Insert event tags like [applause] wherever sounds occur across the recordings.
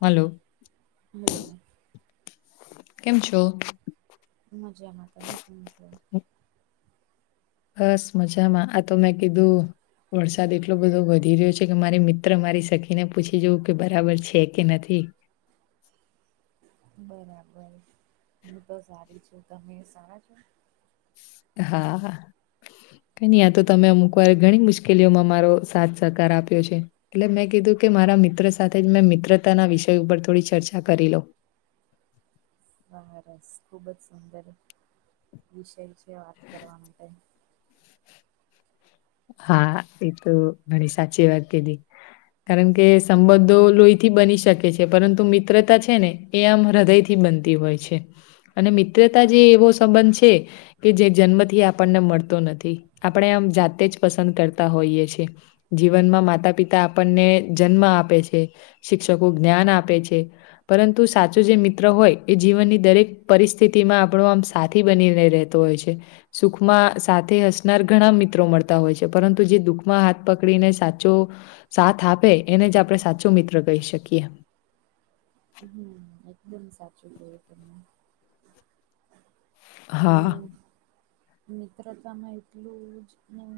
હાલો. Hello. કેમ છો. મજામાં તમે કેમ છો. બસ મજામાં આતો મેં કીધુ વરસાદ એટલો બધો વધી રહ્યો છે, કે મારી મિત્ર મારી સખીને પૂછી જવુ, કે બરાબર છે, કે નથી. બરાબર હુ તો સારી છુ, તમે સારા છો. હા કંઈ નહીં આતો તમે અમુકવાર ઘણી મુશ્કેલીઓમાં મારો સાચો સહકાર આપ્યો છે. એટલે મેં કીધું કે મારા મિત્ર સાથે જ મેં મિત્રતાના વિષય ઉપર થોડી ચર્ચા કરી લો બરસ ખુબ જ સુંદર વિષય છે, વાત કરવા માટે હા એતો ઘણી સાચી વાત કીધી કારણ કે સંબંધો લોહીથી બની શકે છે, પરંતુ મિત્રતા છેને. એ આમ હૃદયથી બનતી હોય છે, અને મિત્રતા જે એવો સંબંધ છે. કેજે જન્મથી આપણને મળતો નથી, આપણે આમ જાતે જ પસંદ કરતા હોઈએ છે. જીવનમાં માતા પિતા આપણને જન્મ આપે છે, શિક્ષકો જ્ઞાન આપે છે. પરંતુ સાચો જે મિત્ર હોય એ જીવનની દરેક પરિસ્થિતિમાં આપણો આમ સાથી બનીને રહેતો. હોય છે, સુખમાં સાથે હસનાર ઘણા મિત્રો મળતા હોય છે, પરંતુ જે દુઃખમાં હાથ પકડીને સાચો સાથ આપે એને જ આપણે સાચું મિત્ર કહી શકીએ હું એકદમ સાચું પણ અને હા, મિત્રતામાં એટલું જ અને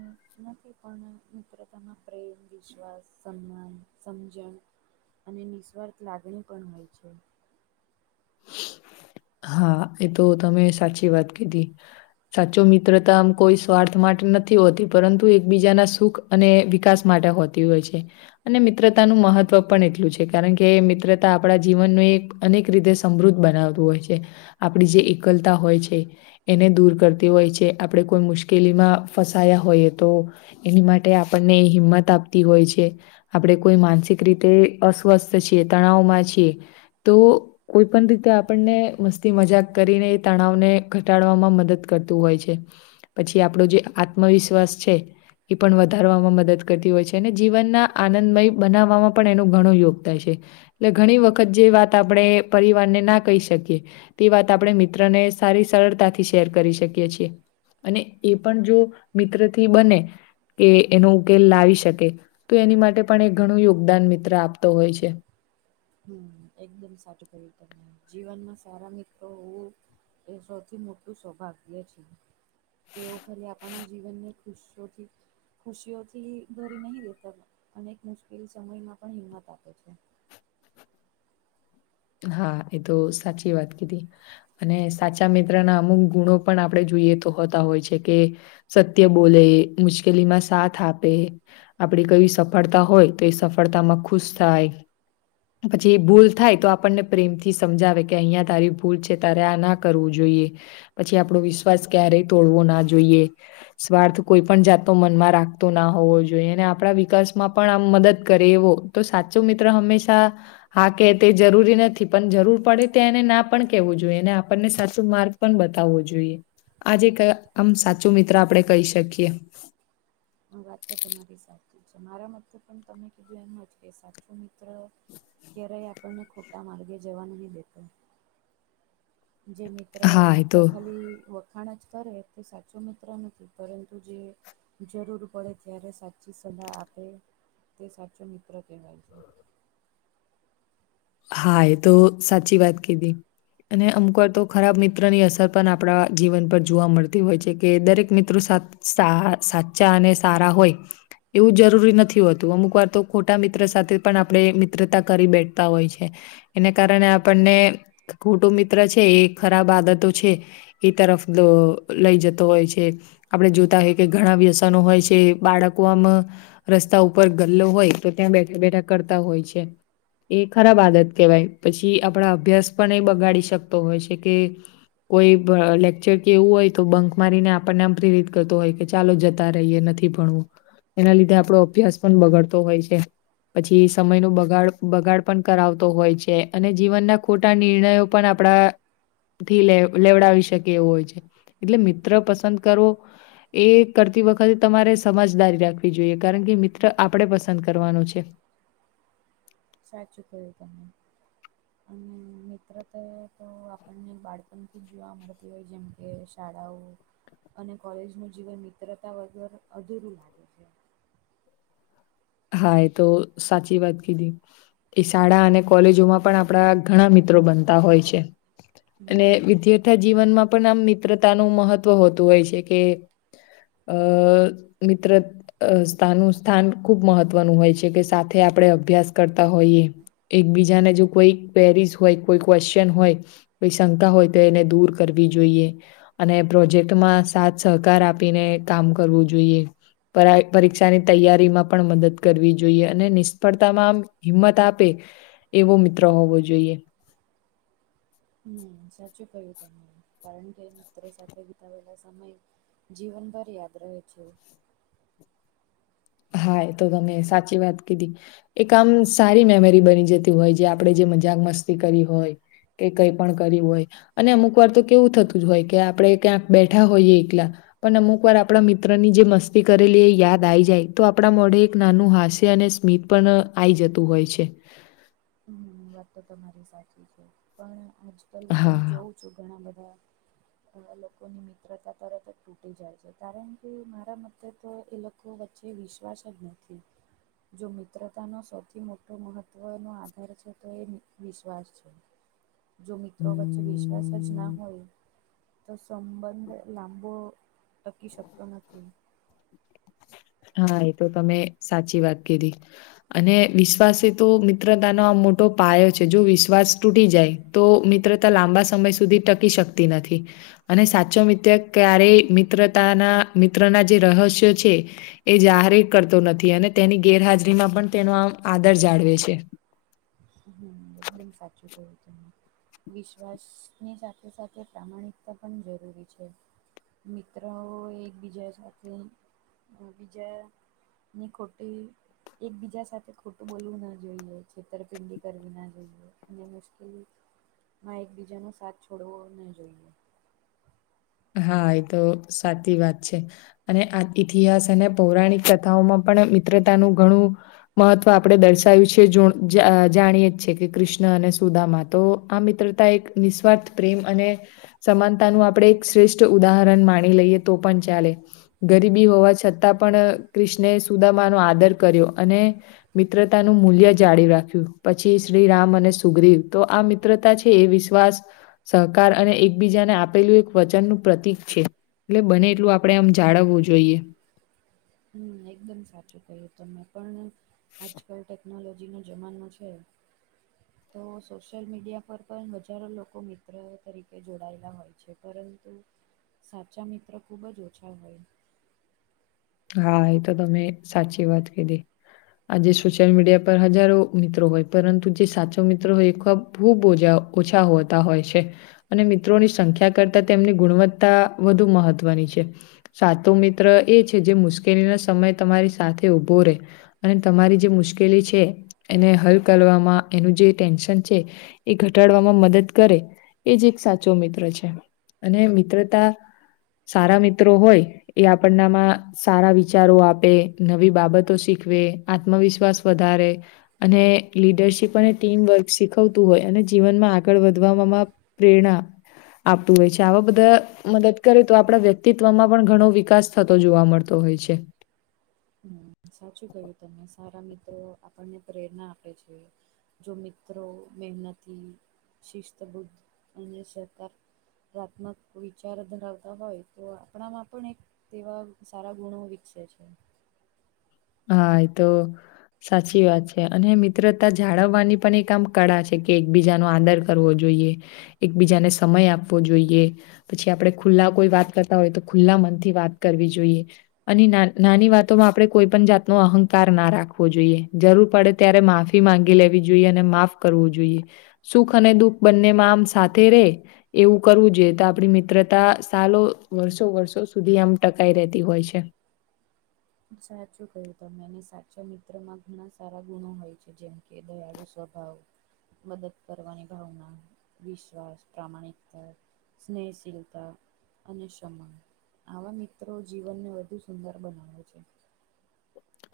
નથી પણ મિત્રતામા પ્રેમ વિશ્વાસ, સન્માન સમજણ અને નિઃસ્વાર્થ લાગણી પણ હોય છે. હા એતો તમે સાચી વાત કીધી સાચો મિત્રતા આમ કોઈ સ્વાર્થ માટે નથી હોતી, પરંતુ એકબીજાના સુખ અને વિકાસ માટે હોતી હોય છે. અને મિત્રતાનું મહત્વ પણ એટલું છે કારણ કે મિત્રતા આપણા જીવનનું એક અનેક રીતે સમૃદ્ધ બનાવતું હોય છે આપણી જે એકલતા હોય છે. એને દૂર કરતી હોય છે, આપણે કોઈ મુશ્કેલીમાં ફસાયા હોઈએ તો એની માટે આપણને હિંમત આપતી હોય છે. આપણે કોઈ માનસિક રીતે અસ્વસ્થ છીએ તણાવમાં છીએ તો કોઈ પણ રીતે આપણને મસ્તી મજાક કરીને એ તણાવને ઘટાડવામાં મદદ કરતું હોય છે. પછી આપણો જે આત્મવિશ્વાસ છે. એ પણ વધારવામાં મદદ કરતી હોય છે, અને જીવનના આનંદમય બનાવવામાં પણ એનો ઘણો યોગ થાય છે. એટલે ઘણી વખત જે વાત આપણે પરિવારને ના કહી શકીએ તે વાત આપણે મિત્રને સારી સરળતાથી શેર કરી શકીએ છીએ. અને એ પણ જો મિત્રથી બને કે એનો ઉકેલ લાવી શકે તો એની માટે પણ એ ઘણું યોગદાન મિત્ર આપતો હોય છે હમ એકદમ સાચું કહ્યું તમેં જીવનમાં સારા મિત્રો હોવું એ સૌથી મોટું સૌભાગ્ય છે તેઓ ખરે આપણા જીવનને ખુશીઓથી ખુશીઓથી ભરી નહી લેતા અનેક મુશ્કેલ સમયમાં પણ હિંમત આપે છે હા એ તો સાચી વાત કીધી અને સાચા મિત્રના અમુક ગુણો પણ આપડે જોઈએ તો હોતા હોય છે કે સત્ય બોલે મુશ્કેલીમાં સાથ આપે આપડી કઈ સફળતા હોય તો એ સફળતામાં ખુશ થાય પછી ભૂલ થાય તો આ પણને પ્રેમથી સમજાવે કે અહીંયા તારી ભૂલ છે તારે આ ના કરવું જોઈએ પછી આપડો વિશ્વાસ ક્યારેય તોડવો ના જોઈએ સ્વાર્થ કોઈ પણ જાતોનો મનમાં રાખતો ના હોવો જોઈએ અને આપડા વિકાસ માં પણ આમ મદદ કરે એવો તો સાચો મિત્ર હંમેશા હા કે તે જરૂરી નથી પણ જરૂર પડે ત્યા એને ના પણ કેવું જોઈએ અનેને આપણને સાચું માર્ગ પણ બતાવવો જોઈએ આજે કયા આમ સાચો મિત્ર આપડે કહી શકીએ આ વાત તો તમારી સાચી છે મારા મતે પણ તમે કીધું એમ જ કે સાચો મિત્ર ક્યારેય આપણને ખોટા માર્ગે જવા નહી દેતો જે મિત્ર હા એ માત્ર તો ખાલી ખાણ જ કરે તે સાચો મિત્ર નથી પરંતુ જે જરૂર પડે ત્યારે સાચી સલાહ આપે તે સાચો મિત્ર કહેવાય છે હા એ તો સાચી વાત કીધી અને અમુક તો ખરાબ મિત્રની અસર પણ આપડા જીવન પર જોવા મળતી હોય છે કે દરેક મિત્રો સા સાચા અને સારા હોય એવું જરૂરી નથી હોતું અમુક વાર તો ખોટા મિત્ર સાથે પણ આપડે મિત્રતા કરી બેઠતા હોય છે એને કારણે આપણને કુટુંબ મિત્ર છે એ ખરાબ આદતો છે એ તરફ લઈ જતો હોય છે આપડે જોતા હોય કે ઘણા વ્યસનો હોય છે બાળકો આમ રસ્તા ઉપર ગલ્લો હોય તો ત્યાં બેઠા બેઠા કરતા હોય છે એ ખરાબ આદત કહેવાય પછી આપડા અભ્યાસ પણ એ બગાડી શકતો હોય છે કે કોઈ લેક્ચર કેવું હોય તો બંક મારીને આપણને આમ પ્રેરિત કરતો હોય કે ચાલો જતા રહીએ નથી ભણવું એના લીધે આપડો અભ્યાસ પણ બગાડતો હોય છે પછી સમય નું બગાડ બગાડ પણ કરાવતો હોય છે અને જીવનના ખોટા નિર્ણયો પણ આપડા થી લ લવડાવી શકે એવું હોય છે એટલે મિત્ર પસંદ કરવો એ કરતી વખતે તમારે સમજદારી રાખવી જોઈએ કારણ કે મિત્ર આપડે પસંદ કરવાનો છે સાચું કહ્યું તમે અને મિત્રતા તો આપણને બાળપણથી જ જોવા મળતી હોય જેમ કે શાળાઓ અને કોલેજ નું જીવન મિત્રતા વગર અધૂરું લાગે છે હા એ તો સાચી વાત કીધી એ શાળા અને કોલેજોમાં પણ આપડા ઘણા મિત્રો બનતા હોય છે હમ અને હમ. વિદ્યાથા જીવનમાં પણ આમ મિત્રતાનું મહત્વ હોતું હોય છે કે અ મિત્ર સ્થાન સ્થાન ખુબ મહત્વનું હોય છે કે સાથે આપડે અભ્યાસ કરતા હોઈએ એક બીજાને જો કોઈ કવેરીશ હોય કોઈ કવેશ્ચન હોય કોઈ શંકા હોય તો એને દૂર કરવી જોઈએ અને પ્રોજેક્ટમાં સાથ સહકાર આપીને કામ કરવું જોઈએ પરીક્ષાની તૈયારીમાં પણ મદદ કરવી જોઈએ અને નિષ્ફળતામાં આમ હિંમત આપે એવો મિત્ર હોવો જોઈએ હમ સાચું ક્યું તને કારણ કે મિત્રો સાથે વિતાવેેલા સમય જીવનભર યાદ રહે છે. હા એ તો તમે સાચી વાત કીધી એક આમ સારી મેમરી બની જતી હોય જે આપણે જે મજાક મસ્તી કરી હોય. કે કઈ પણ કર્યુ હોય. અને અમુક વાર તો કેવું થતું જ હોય કે આપણે ક્યાંક બેઠા હોઈએ એકલા, પણ અમુક વાર આપણા મિત્રની જે મસ્તી કરેલી એ યાદ આવી જાય. તો આપણા મોઢે એક નાનું હાસ્ય અને સ્મિત પણ આવી જતું હોય છે. આ વાત તો તમારી સાચી છે પણ આજકાલ હું હા જોઉં છું ઘણા બધા ઘણા લોકોની મિત્રતા તરત જ તૂટી જાય છે કારણ કે મારા મતે તો એ લોકો લોકો વચ્ચે વિશ્વાસ જ નથી. જો મિત્રતાનો સૌથી મોટો મહત્ત્વનો આધાર છે. તો એ વિશ્વાસ છે જો મિત્રો વચ્ચે વિશ્વાસ જ ના હોય, તો સંબંધ લાંબો ટકી શકતો નથી. હા એ તો તમે સાચી વાત કધી અને વિશ્વાસે તો મિત્રતાનો આ મોટો પાયો છે જો વિશ્વાસ તૂટી જાય તો મિત્રતા લાંબા સમય સુધી ટકી શક તી નથી. અને સાચો મિત્ર ક્યારેય મિત્રતાના મિત્રના જે રહસ્યો છે એ જાહેર કરતો નથી અને તેની ગેરહાજરીમાં પણ તેનો આમ આદર જાળવે છે. હમ એકદમ સાચું કયું તમે. વિશ્વાસની સાથે સાથે પ્રામાણિકતા પણ જરૂરી છે. મિત્રઓ એકબીજા સાથે બીજા ની ખોટે એકબીજા સાથે ખોટું બોલવું ન જોઈએ છેતરપિંડી કરવી ના જોઈએ અને મુશ્કેલીમાં એકબીજાનો સાથ છોડવો ના જોઈએ. હા એ તો સાચી વાત છે. અને આ ઇતિહાસ અને પૌરાણિક કથાઓમાં પણ મિત્રતાનું ઘણું મહત્વ આપણે દર્શાયું છે જો જાણીએ કે કૃષ્ણ અને સુદામાં તો આ મિત્ર મિત્રતા એક નિસ્વાર્થ પ્રેમ અને સમાનતા નું આપણે શ્રેષ્ઠ ઉદાહરણ માણી લઈએ તો પણ ચાલે. ગરીબી હોવા છતાં પણ કૃષ્ણ સુદામાનો આદર કર્યો અને મિત્રતા નું મૂલ્ય જાળવ રાખ્યું પછી શ્રી રામ અને સુખદ્રીવ તો આ મિત્રતા છે એ વિશ્વાસ સહકાર અને એકબીજાને આપેલું વચનનું પ્રતિક છે એટલે બને એટલું આપડણે આમ જાળવવું જોઈએ. હમ્મ એકદમ સાચું કહ્યું તમે પણ આજકાલ ટેકનોલોજી નો જમાનો છે. [inaudible] તો સોશિયલ મીડિયા પર પણ હજારો લોકો મિત્ર તરીકે જોડાયેલા હોય છે પરંતુ સાચા મિત્ર ખૂબ જ ઓછા હોય, હા એ તો તમે સાચી વાત કીધી. આજે સોશિયલ મીડિયા પર હજારો મિત્રો હોય પરંતુ જે સાચો મિત્રો હોય એ ખબ ખૂબ ઓછા ઓછા હોતા હોય છે. અને મિત્રોની સંખ્યા કરતાં તેમની ગુણવત્તા વધુ મહત્વની છે. સાતો મિત્ર એ છે જે મુશ્કેલી ના સમય તમારી સાથે ઉભો રહેે. અને તમારી જે મુશ્કેલી છે એને હલ કરવામાં એનું જે ટેન્શન છે એ ઘટાડવામાં મદદ કરે એજ એક સાચો મિત્ર છે. અને મિત્રતા સારા મિત્રો હોય એ આપણનામાં સારા વિચારો આપે, નવી બાબતો શીખવે આત્મવિશ્વાસ વધારે, અને લીડરશીપ અને ટીમવર્ક શીખવતું હોય અને જીવનમાં આગળ વધવામાં પ્રેરણા આપતું હોય છે આવા બધા મદદ કરે તો આપણા વ્યક્તિત્વમાં પણ ઘણો વિકાસ થતો જોવા મળે. તો હોય છે. હમ્મ, સાચું કહ્યું તમે. સારા મિત્રો આપણને પ્રેરણા આપે છે. જો મિત્રો મહેનતી, શિસ્ત બુદ્ધ, [unintelligible] પ્રાત્મક વિચાર ધરાવતા હોય તો આપણામાં પણ એક તેવા સારા ગુણો વિકસે છે. હા, ઈ તો સાચી વાત છે, અને મિત્રતા જાળવવાની પણ એક આમ કળા છે કે એકબીજા નો આદર કરવો જોઈએ, એકબીજાને સમય આપવો જોઈએ. પછી આપણે ખુલ્લા કોઈ વાત કરતા હોય તો ખુલ્લા મનથી વાત કરવી જોઈએ. અને નાન નાની વાતોમાં આપણે કોઈ પન જાત નો અહંકાર ના રાખવો જોઈએ, જરૂર પડે ત્યારે માફી માંગી લેવી જોઈએ, અને માફ કરવું જોઈએ. સુખ અને દુઃખ બંને માં આમ સાથે રે એવું કરવું જોઈએ, તો આપણી મિત્રતા સાલો વર્ષો-વર્ષો સુધી આમ ટકાઈ રહેતી હોય છે. સાચું કહ્યું તમે, ને સાચા મિત્રમાં ઘણા સારા ગુણો હોય છે જેમ કે દયાળું સ્વભાવ મદદ કરવાની ભાવના, વિશ્વાસ, પ્રમાણિકતા સ્નેહશીલતા અને સમાન, આવા મિત્રો જીવનને વધુ સુંદર બનાવે છે.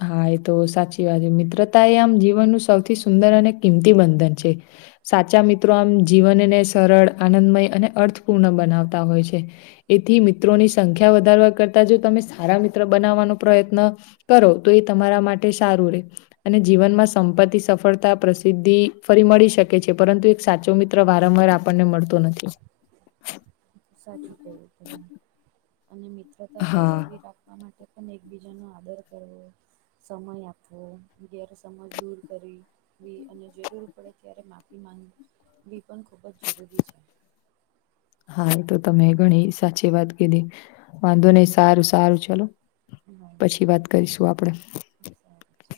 હા એ તો સાચી વાત છે. મિત્રતા એ આમ જીવનનું સૌથી સુંદર અને કિંમતી બંધન છે. સાચા મિત્રો આમ જીવનને સરળ, આનંદમય અને અર્થપૂર્ણ બનાવતા હોય છે. એથી મિત્રોની સંખ્યા વધારવા કરતા જો તમે સારા મિત્ર બનાવવાનો પ્રયત્ન કરો તો એ તમારા માટે સારું રહેે. અને જીવનમાં સંપત્તિ, સફળતા, પ્રસિદ્ધિ ફરી મળી શકે છે, પરંતુ સાચો મિત્ર વારંવાર આપણને મળતો નથી. સાચું કહ્યું તમે. અને મિત્રતા હા, જળાવવી રાખ ખવા માટે પણ એકબીજા નો આદર કરવો સમય આપવો, [unintelligible] સમજ દૂર કરવી વી અને જરૂર પડે ત્યારે માફી માંગવી પણ ખૂબ જ જરૂરી છે. હા આ તો તમે ઘણી સાચી વાત કીધી. વાંધો નહીં સારું-સારું ચલો. હા પછી બોલો. વાત કરીશું આપણેે. સારું છે